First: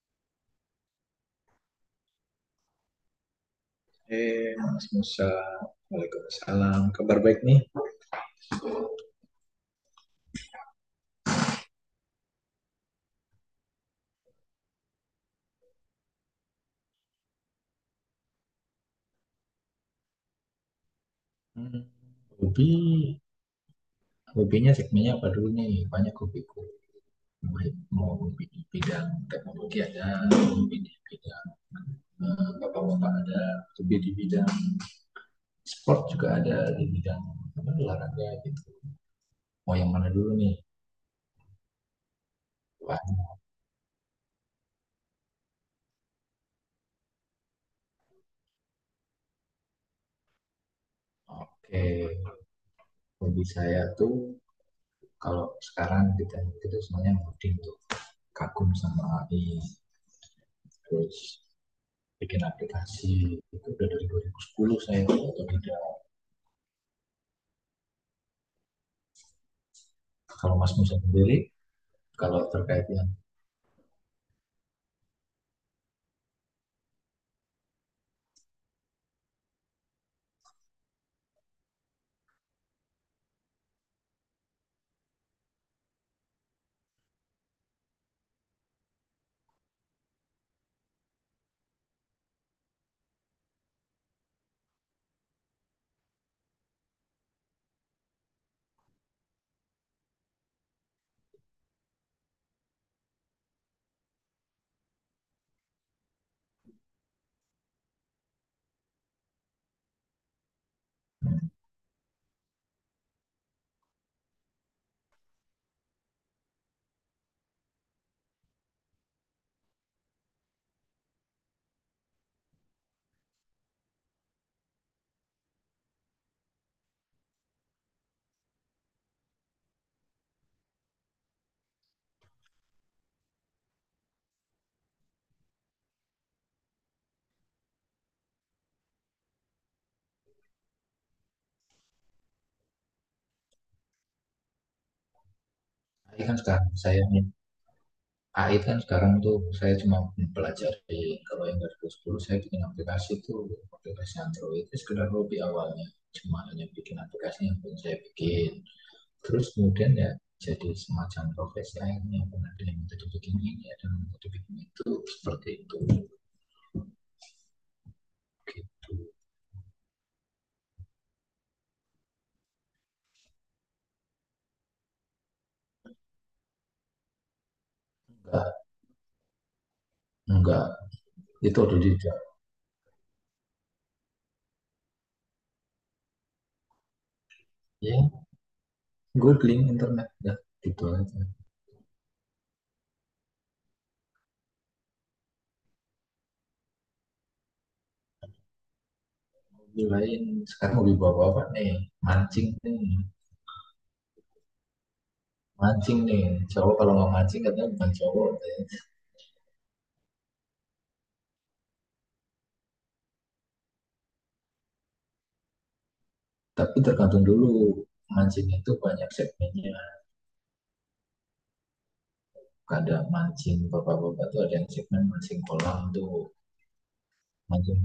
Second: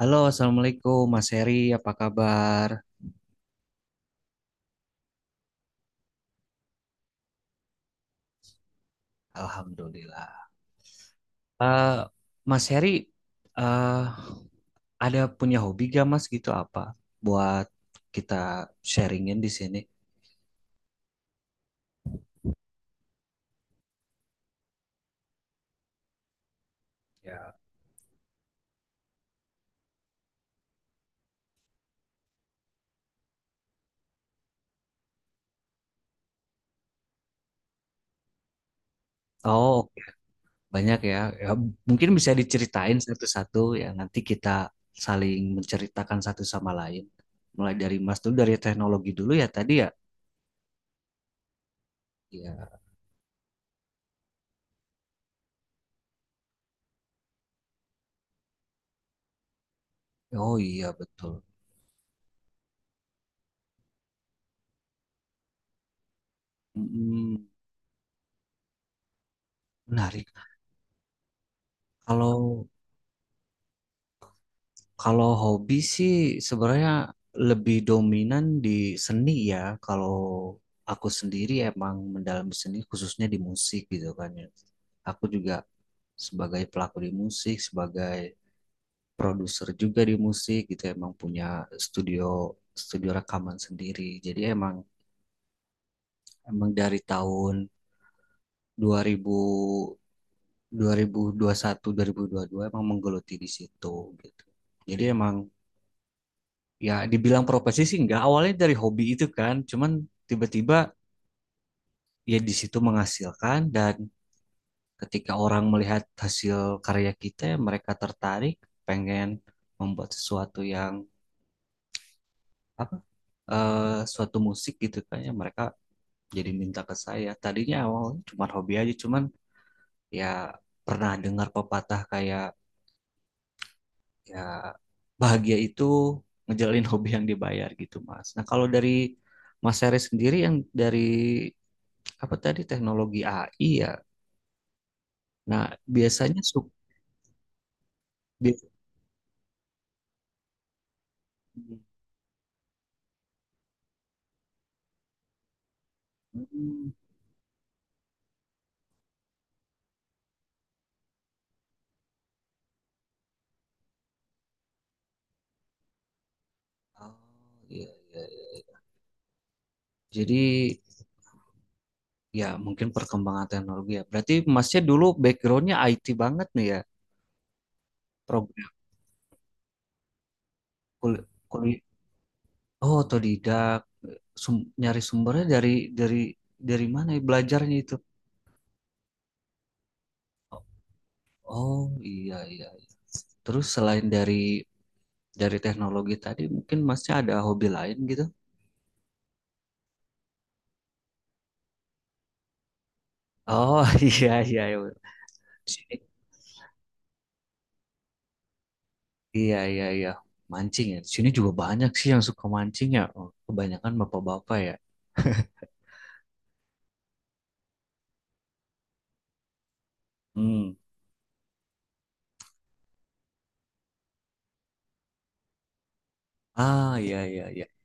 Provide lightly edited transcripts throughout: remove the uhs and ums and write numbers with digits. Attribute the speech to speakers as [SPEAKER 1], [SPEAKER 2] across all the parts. [SPEAKER 1] Halo, Assalamualaikum Mas Heri, apa kabar?
[SPEAKER 2] Eh, Mas Musa, waalaikumsalam. Kabar baik nih?
[SPEAKER 1] Alhamdulillah. Eh, Mas Heri, eh, ada punya hobi gak Mas gitu apa? Buat kita sharingin di sini.
[SPEAKER 2] Hmm, hobi, hobinya segmennya apa dulu nih? Banyak hobiku.
[SPEAKER 1] Ya.
[SPEAKER 2] Baik, mau hobi di bidang teknologi ada, hobi di bidang bapak-bapak ada, hobi di bidang sport juga ada, di bidang apa, olahraga gitu.
[SPEAKER 1] Oh,
[SPEAKER 2] Mau yang
[SPEAKER 1] oke.
[SPEAKER 2] mana dulu nih?
[SPEAKER 1] Banyak ya. Ya, mungkin bisa diceritain
[SPEAKER 2] Wah,
[SPEAKER 1] satu-satu ya. Nanti kita saling menceritakan satu sama lain. Mulai dari Mas dulu, dari teknologi dulu ya tadi ya.
[SPEAKER 2] oke.
[SPEAKER 1] Ya.
[SPEAKER 2] Hobi saya tuh kalau sekarang kita itu semuanya ngoding tuh, kagum sama AI,
[SPEAKER 1] Oh iya
[SPEAKER 2] terus
[SPEAKER 1] betul.
[SPEAKER 2] bikin aplikasi itu udah dari 2010, saya atau tidak.
[SPEAKER 1] Mm, menarik.
[SPEAKER 2] Kalau Mas Musa sendiri,
[SPEAKER 1] Kalau
[SPEAKER 2] kalau terkait yang
[SPEAKER 1] Kalau hobi sih sebenarnya lebih dominan di seni ya. Kalau aku sendiri emang mendalami seni khususnya di musik gitu kan ya. Aku juga sebagai pelaku di musik, sebagai produser juga di musik gitu emang punya studio studio rekaman sendiri. Jadi emang emang dari tahun 2000 2021 dua ribu dua puluh satu 2022 emang menggeluti di situ gitu. Jadi emang ya dibilang profesi sih enggak, awalnya dari hobi itu kan, cuman tiba-tiba ya di situ menghasilkan dan ketika orang melihat hasil karya kita ya mereka tertarik pengen membuat sesuatu yang apa eh suatu musik gitu kan ya mereka jadi minta ke saya, tadinya awalnya cuma hobi aja, cuman ya pernah dengar pepatah kayak ya bahagia itu ngejalin hobi yang dibayar gitu Mas. Nah kalau dari Mas Seri sendiri yang dari apa tadi teknologi AI ya. Nah,
[SPEAKER 2] AI, kan
[SPEAKER 1] biasanya
[SPEAKER 2] sekarang saya, AI
[SPEAKER 1] biasanya-
[SPEAKER 2] kan sekarang tuh saya cuma mempelajari. Kalau yang dari 2010 saya bikin aplikasi itu, aplikasi Android itu sekedar hobi awalnya, cuma hanya
[SPEAKER 1] Hmm.
[SPEAKER 2] bikin aplikasi yang pun saya bikin, terus kemudian ya jadi semacam profesi akhirnya. Pernah ada yang minta dibikin ini, ada yang minta dibikin itu, seperti itu
[SPEAKER 1] Oh, iya, iya, iya.
[SPEAKER 2] gitu.
[SPEAKER 1] Jadi ya mungkin perkembangan teknologi ya. Berarti Masnya dulu backgroundnya IT banget nih ya. Program
[SPEAKER 2] enggak enggak, itu udah
[SPEAKER 1] kuliah.
[SPEAKER 2] tidak.
[SPEAKER 1] Oh, otodidak. Nyari sumbernya dari dari dari mana ya belajarnya itu?
[SPEAKER 2] Ya gue bling internet dah, gitu aja.
[SPEAKER 1] Oh, iya, iya, iya. Terus selain dari teknologi tadi, mungkin Masnya ada hobi lain gitu?
[SPEAKER 2] Hobi lain, sekarang hobi bapak bapak nih, mancing nih,
[SPEAKER 1] Oh, iya, iya,
[SPEAKER 2] mancing
[SPEAKER 1] iya.
[SPEAKER 2] nih cowok, kalau nggak mancing katanya bukan cowok deh.
[SPEAKER 1] Iya, iya, iya. Mancing ya. Di sini juga banyak sih yang suka mancing ya. Oh, kebanyakan bapak-bapak ya.
[SPEAKER 2] Tapi tergantung dulu, mancing itu banyak segmennya.
[SPEAKER 1] Hmm.
[SPEAKER 2] Ada mancing bapak bapak tuh, ada yang segmen mancing kolam tuh.
[SPEAKER 1] Ah, iya, iya, iya.
[SPEAKER 2] mancing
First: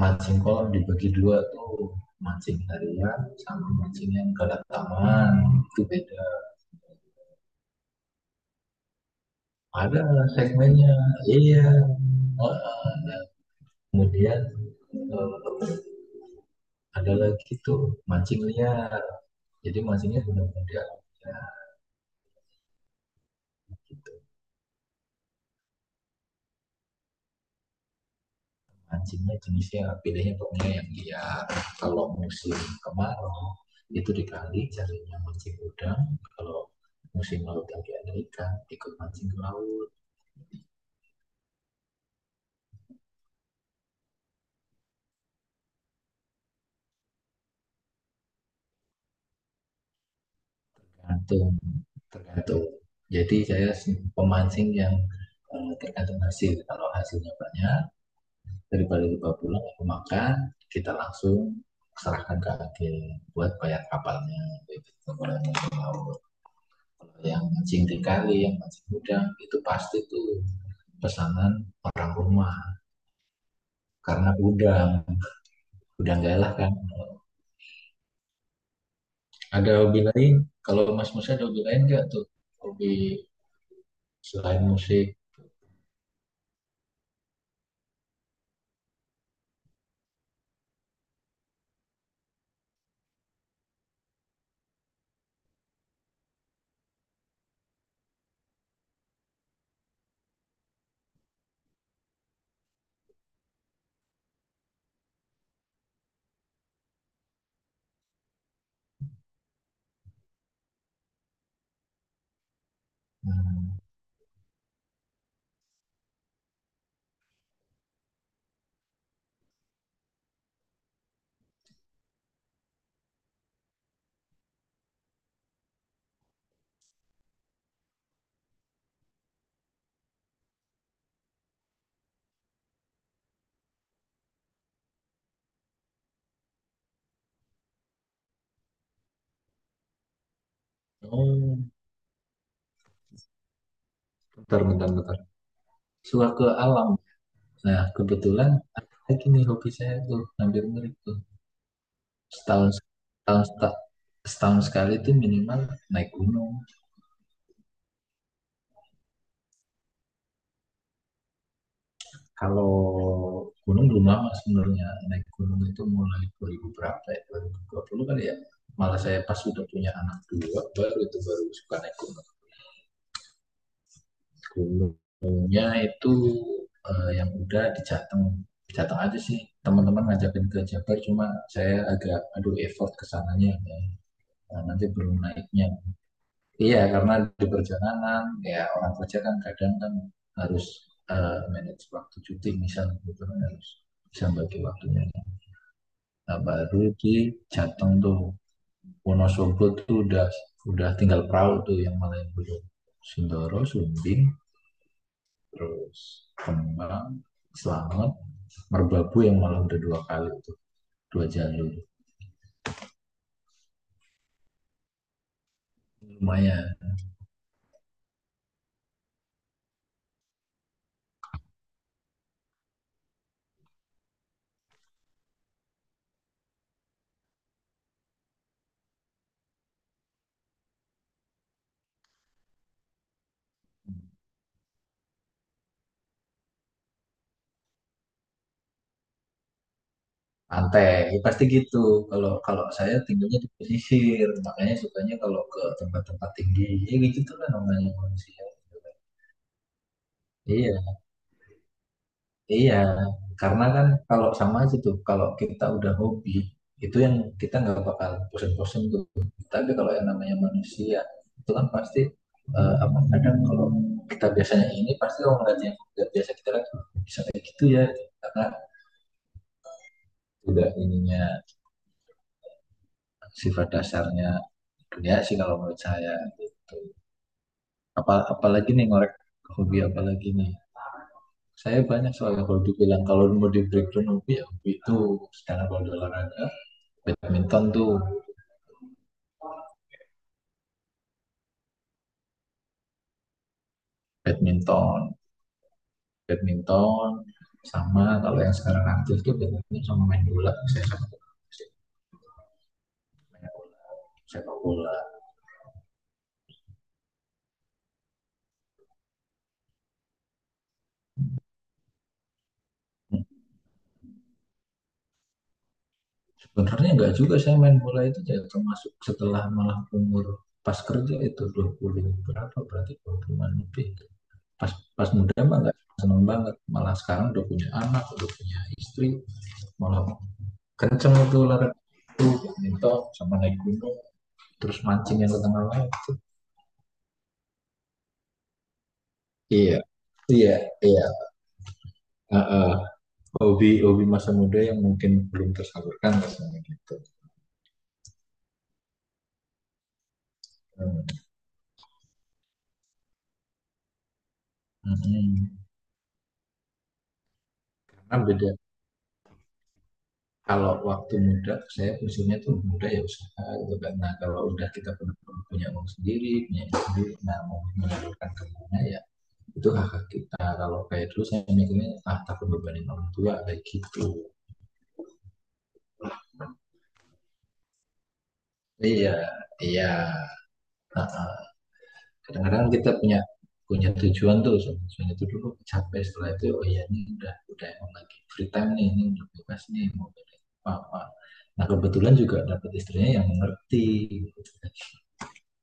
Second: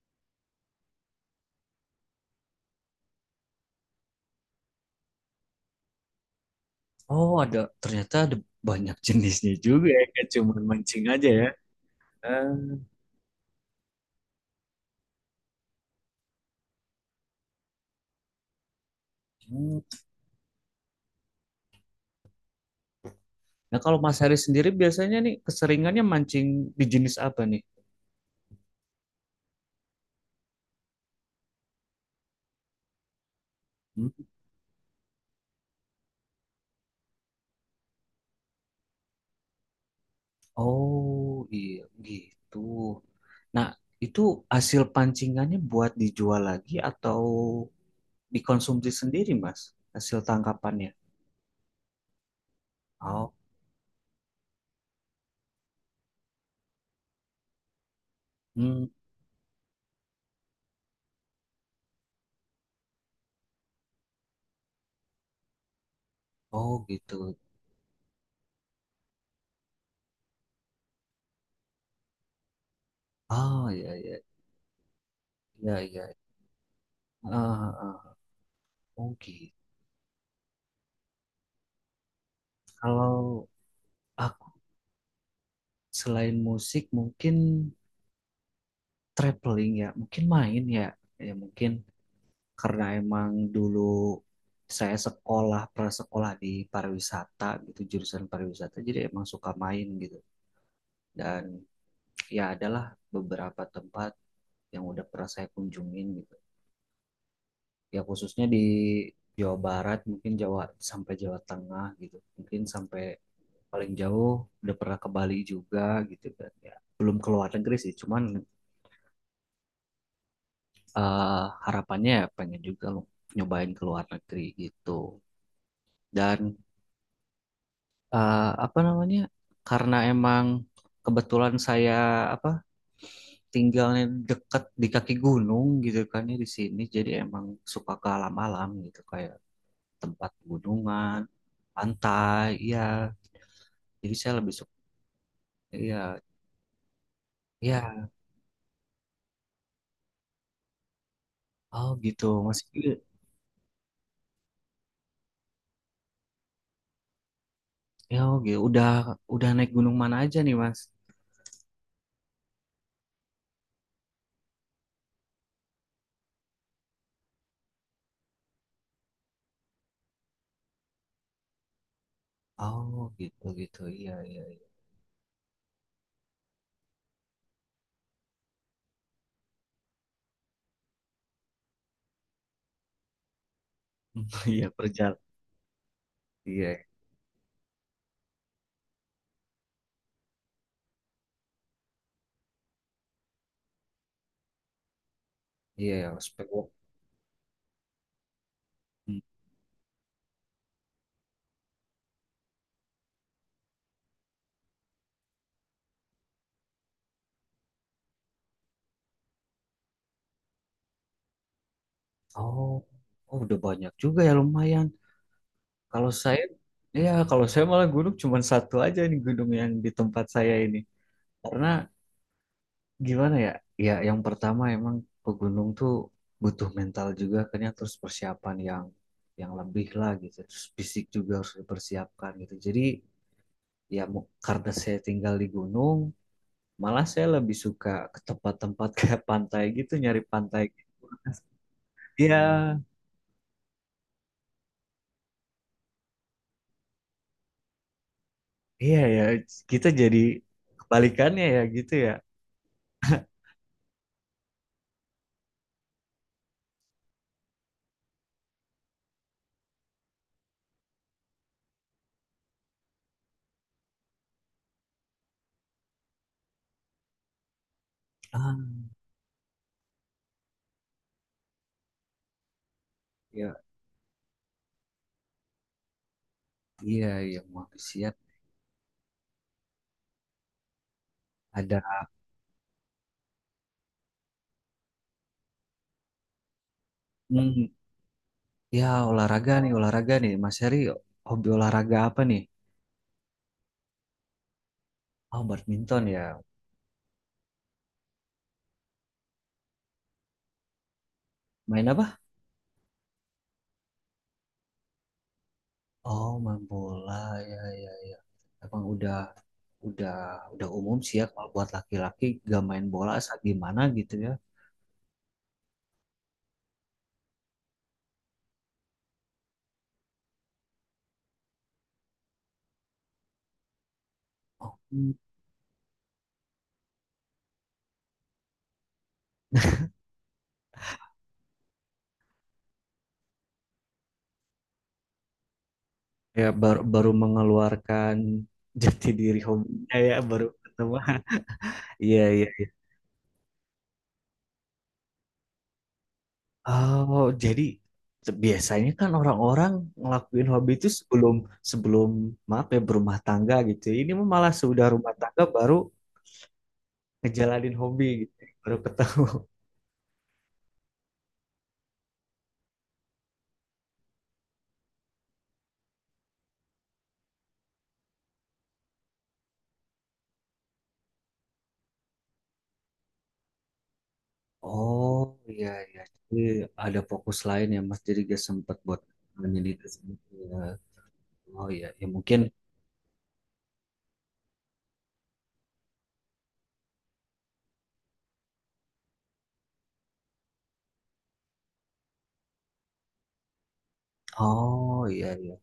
[SPEAKER 2] mancing kolam dibagi dua tuh, mancing harian sama mancing yang ke taman, itu beda.
[SPEAKER 1] Oh, ada ternyata ada banyak jenisnya juga ya.
[SPEAKER 2] Ada
[SPEAKER 1] Nggak cuma
[SPEAKER 2] segmennya,
[SPEAKER 1] mancing aja ya.
[SPEAKER 2] iya. Oh,
[SPEAKER 1] Ah.
[SPEAKER 2] ada. Kemudian eh, ada lagi tuh mancing liar,
[SPEAKER 1] Hmm.
[SPEAKER 2] jadi mancingnya benar benda ya,
[SPEAKER 1] Nah, kalau
[SPEAKER 2] gitu.
[SPEAKER 1] Mas Haris sendiri biasanya nih keseringannya mancing di jenis apa nih?
[SPEAKER 2] Mancingnya jenisnya bedanya pokoknya yang dia, kalau musim kemarau itu
[SPEAKER 1] Hmm.
[SPEAKER 2] di kali carinya mancing udang. Kalau musim laut lagi ada ikan, ikut mancing ke laut.
[SPEAKER 1] Oh, iya gitu. Nah, itu hasil pancingannya buat dijual lagi atau dikonsumsi sendiri, Mas? Hasil tangkapannya.
[SPEAKER 2] Tergantung tergantung, jadi saya pemancing yang tergantung hasil. Kalau hasilnya banyak
[SPEAKER 1] Oh.
[SPEAKER 2] daripada lupa pulang aku makan, kita langsung serahkan ke agen buat bayar kapalnya gitu. Yang
[SPEAKER 1] Oh gitu.
[SPEAKER 2] kalau yang mancing di kali, yang mancing udang, itu pasti tuh pesanan orang rumah,
[SPEAKER 1] Oh ya, ya,
[SPEAKER 2] karena udang
[SPEAKER 1] ya, ya.
[SPEAKER 2] udang galah kan.
[SPEAKER 1] Ah, ah. Oh gitu.
[SPEAKER 2] Ada hobi lain, kalau Mas Musa ada hobi lain nggak tuh, hobi
[SPEAKER 1] Kalau aku
[SPEAKER 2] selain musik.
[SPEAKER 1] selain musik mungkin traveling ya, mungkin main ya. Ya mungkin karena emang dulu saya sekolah prasekolah di pariwisata gitu, jurusan pariwisata, jadi emang suka main gitu. Dan ya adalah beberapa tempat yang udah pernah saya kunjungin gitu. Ya khususnya di Jawa Barat mungkin Jawa sampai Jawa Tengah gitu. Mungkin sampai
[SPEAKER 2] Hmm.
[SPEAKER 1] paling jauh udah pernah ke Bali juga gitu kan ya, belum ke luar negeri sih cuman harapannya ya pengen juga lo nyobain ke luar negeri gitu dan apa namanya, karena emang kebetulan saya apa tinggalnya dekat di kaki gunung gitu kan ya di sini, jadi emang suka ke alam-alam gitu, kayak tempat gunungan,
[SPEAKER 2] Oh,
[SPEAKER 1] pantai ya, jadi saya lebih
[SPEAKER 2] bentar
[SPEAKER 1] suka.
[SPEAKER 2] bentar bentar,
[SPEAKER 1] Ya,
[SPEAKER 2] suka ke alam. Nah
[SPEAKER 1] ya.
[SPEAKER 2] kebetulan ada lagi nih hobi saya tuh hampir mirip tuh.
[SPEAKER 1] Oh gitu, masih.
[SPEAKER 2] Setahun setahun seta- Setahun sekali itu minimal naik gunung.
[SPEAKER 1] Ya, oh, gitu. Udah naik gunung mana aja nih, Mas?
[SPEAKER 2] Kalau gunung belum lama sebenarnya, naik gunung itu mulai 2000 berapa ya, 2020 kali ya. Malah saya pas sudah punya anak dua, baru itu baru suka naik gunung.
[SPEAKER 1] Oh, gitu, gitu. Iya, iya, iya.
[SPEAKER 2] Gunungnya itu yang udah di Jateng. Jateng aja sih, teman-teman ngajakin ke Jabar, cuma saya agak aduh, effort kesananya ya. Nah,
[SPEAKER 1] Iya,
[SPEAKER 2] nanti belum
[SPEAKER 1] perjalanan.
[SPEAKER 2] naiknya.
[SPEAKER 1] Iya,
[SPEAKER 2] Iya, karena di perjalanan, ya orang kerja kan kadang kan harus manage waktu cuti misalnya, gitu kan harus bisa bagi waktunya.
[SPEAKER 1] iya, ya,
[SPEAKER 2] Nah,
[SPEAKER 1] spek walk.
[SPEAKER 2] baru di Jateng tuh
[SPEAKER 1] Hmm.
[SPEAKER 2] Wonosobo tuh udah tinggal perahu tuh, yang Malioboro, Sindoro, Sumbing, terus Kembang, Slamet, Merbabu yang malah udah dua kali tuh, dua jalur.
[SPEAKER 1] Oh, oh, udah banyak juga ya lumayan. Kalau saya
[SPEAKER 2] Lumayan.
[SPEAKER 1] Iya, kalau saya malah gunung cuma satu aja nih, gunung yang di tempat saya ini. Karena gimana ya? Ya, yang pertama emang pegunung tuh butuh mental juga kan ya, terus persiapan yang lebih lah gitu. Terus fisik juga harus dipersiapkan gitu. Jadi ya karena saya tinggal di gunung, malah saya lebih suka ke tempat-tempat kayak pantai gitu, nyari pantai.
[SPEAKER 2] Pantai, ya pasti gitu. Kalau
[SPEAKER 1] Iya,
[SPEAKER 2] kalau saya tinggalnya di pesisir, makanya sukanya kalau ke tempat-tempat tinggi. Ya gitu lah namanya manusia.
[SPEAKER 1] iya ya, kita jadi
[SPEAKER 2] Iya,
[SPEAKER 1] kebalikannya ya gitu ya.
[SPEAKER 2] iya. Karena kan kalau sama aja tuh, kalau kita udah hobi, itu yang kita nggak bakal bosen-bosen tuh. Tapi kalau yang namanya manusia, itu kan pasti apa, kadang kalau kita biasanya ini pasti orang lain yang nggak biasa kita, kan bisa kayak gitu ya. Karena
[SPEAKER 1] Ah,
[SPEAKER 2] udah ininya,
[SPEAKER 1] ya,
[SPEAKER 2] sifat dasarnya dunia sih kalau menurut saya, gitu.
[SPEAKER 1] iya, iya, manusia
[SPEAKER 2] Apa, apalagi nih ngorek, hobi apalagi nih?
[SPEAKER 1] ada.
[SPEAKER 2] Saya banyak soalnya kalau dibilang, kalau mau di breakdown hobi ya hobi itu. Sekarang kalau di olahraga, badminton
[SPEAKER 1] Hmm,
[SPEAKER 2] tuh.
[SPEAKER 1] ya olahraga nih, olahraga nih. Mas Heri, hobi olahraga apa nih?
[SPEAKER 2] Badminton,
[SPEAKER 1] Oh, badminton ya.
[SPEAKER 2] badminton sama kalau yang sekarang aktif tuh badminton sama main bola. Saya sama
[SPEAKER 1] Main apa?
[SPEAKER 2] main bola, sepak bola.
[SPEAKER 1] Oh, main bola, ya, ya, ya. Emang udah, udah umum sih ya kalau buat laki-laki gak main bola, saat gimana gitu ya.
[SPEAKER 2] Sebenarnya enggak juga, saya main bola itu ya termasuk setelah, malah umur pas kerja itu 20 berapa, berarti 20 lebih. pas
[SPEAKER 1] Oh,
[SPEAKER 2] pas muda mah nggak seneng banget, malah sekarang udah punya anak udah punya istri malah kenceng itu olahraga, itu minto sama naik gunung, terus mancing yang ke tengah laut.
[SPEAKER 1] ya baru baru mengeluarkan jati diri
[SPEAKER 2] Iya,
[SPEAKER 1] hobinya ya, baru
[SPEAKER 2] iya,
[SPEAKER 1] ketemu.
[SPEAKER 2] iya.
[SPEAKER 1] Iya,
[SPEAKER 2] Uh,
[SPEAKER 1] iya, iya.
[SPEAKER 2] uh, hobi hobi masa muda yang mungkin belum tersalurkan rasanya gitu.
[SPEAKER 1] Oh jadi biasanya kan orang-orang ngelakuin hobi itu
[SPEAKER 2] Hmm.
[SPEAKER 1] sebelum sebelum maaf ya berumah tangga gitu ya. Ini mah malah sudah rumah tangga
[SPEAKER 2] mm
[SPEAKER 1] baru ngejalanin hobi
[SPEAKER 2] karena
[SPEAKER 1] gitu,
[SPEAKER 2] beda,
[SPEAKER 1] baru ketemu.
[SPEAKER 2] kalau waktu muda saya usulnya tuh muda ya usaha gitu kan. Nah kalau udah kita punya, punya uang sendiri, punya sendiri, nah mau menyalurkan kemana ya. Itu kakak kita, kalau kayak dulu saya mikirnya ah takut bebanin orang tua kayak gitu.
[SPEAKER 1] Oh iya, iya, jadi ada fokus lain ya Mas, jadi gak sempat buat
[SPEAKER 2] Iya iya.
[SPEAKER 1] menyelidiki ya.
[SPEAKER 2] Nah,
[SPEAKER 1] Oh iya ya mungkin.
[SPEAKER 2] kadang-kadang kita punya, punya tujuan tuh. Tujuan itu dulu capek, setelah itu oh iya ini udah emang lagi free time nih, ini udah bebas nih, mau pilih apa apa. Nah kebetulan juga dapat istrinya yang mengerti.
[SPEAKER 1] Oh iya, iya.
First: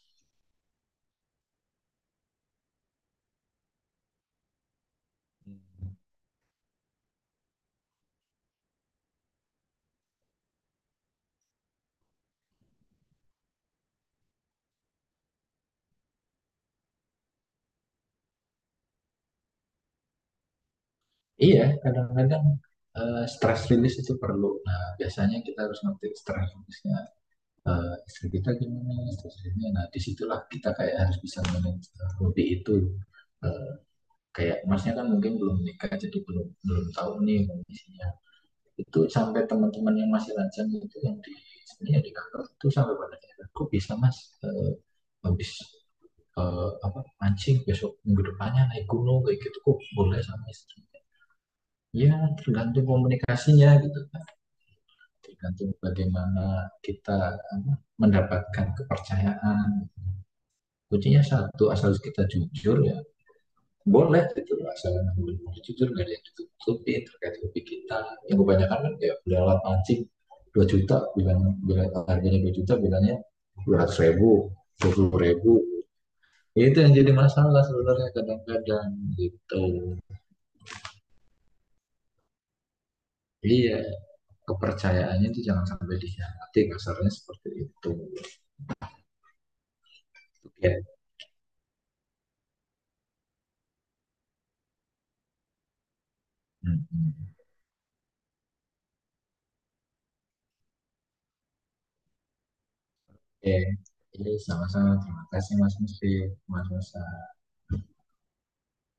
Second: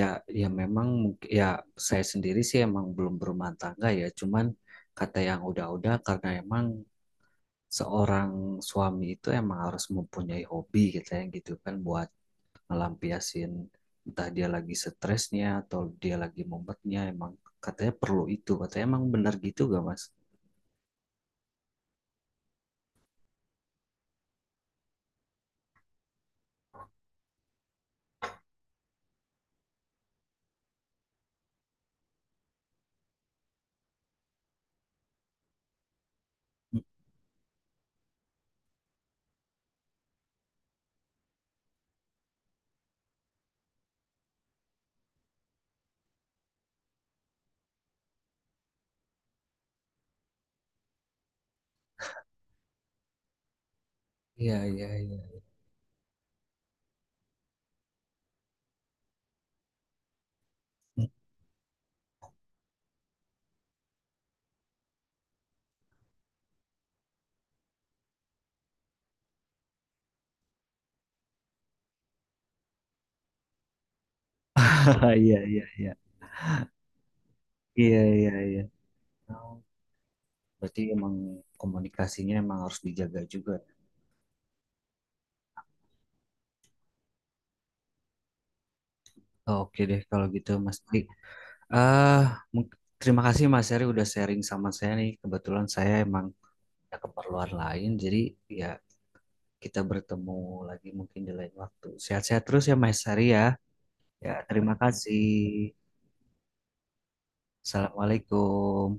[SPEAKER 1] Ya, ya memang mungkin ya, saya sendiri sih emang belum berumah tangga ya. Cuman kata yang udah-udah, karena emang seorang suami itu emang harus mempunyai hobi gitu ya gitu kan, buat ngelampiasin entah dia lagi stresnya atau dia lagi mumetnya, emang katanya perlu itu. Katanya emang benar gitu gak Mas?
[SPEAKER 2] Iya, kadang-kadang stress release itu perlu. Nah biasanya kita harus ngerti stress release-nya, istri kita gimana istrinya. Nah disitulah kita kayak harus bisa manage hobi itu. Eh, kayak masnya kan mungkin belum nikah, jadi belum belum tahu nih kondisinya itu. Sampai teman-teman yang masih lajang itu, yang di sini yang di kantor itu, sampai pada akhirnya kok bisa mas eh, habis apa mancing, besok minggu depannya naik gunung kayak gitu, kok boleh sama istri. Ya tergantung komunikasinya gitu kan,
[SPEAKER 1] Iya, iya, iya.
[SPEAKER 2] tergantung bagaimana kita apa, mendapatkan kepercayaan. Kuncinya satu, asal kita jujur ya, boleh gitu, asal boleh jujur, nggak ada yang ditutupi terkait hobi kita. Yang kebanyakan kan ya udah, alat mancing 2 juta, bilang bilang harganya 2 juta, bilangnya 200 ribu, 20
[SPEAKER 1] Iya,
[SPEAKER 2] ribu
[SPEAKER 1] iya, iya.
[SPEAKER 2] Ya itu yang jadi masalah
[SPEAKER 1] Iya,
[SPEAKER 2] sebenarnya,
[SPEAKER 1] iya, iya.
[SPEAKER 2] kadang-kadang
[SPEAKER 1] Oh,
[SPEAKER 2] gitu.
[SPEAKER 1] berarti emang komunikasinya emang harus dijaga juga.
[SPEAKER 2] Iya, kepercayaannya itu jangan sampai dikhianati, kasarnya seperti itu.
[SPEAKER 1] Oke deh kalau gitu
[SPEAKER 2] Oke,
[SPEAKER 1] Mas.
[SPEAKER 2] okay.
[SPEAKER 1] Eh, mung- terima kasih Mas Heri udah sharing sama saya nih. Kebetulan saya emang
[SPEAKER 2] mm
[SPEAKER 1] ada
[SPEAKER 2] -hmm.
[SPEAKER 1] keperluan lain, jadi ya kita bertemu lagi mungkin di lain waktu. Sehat-sehat terus ya Mas
[SPEAKER 2] Oke,
[SPEAKER 1] Heri ya.
[SPEAKER 2] okay. Iya,
[SPEAKER 1] Ya, terima
[SPEAKER 2] sama-sama. Terima
[SPEAKER 1] kasih.
[SPEAKER 2] kasih Mas Musi, Mas Musa.
[SPEAKER 1] Assalamualaikum.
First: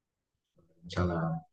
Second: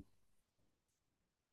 [SPEAKER 2] Salam.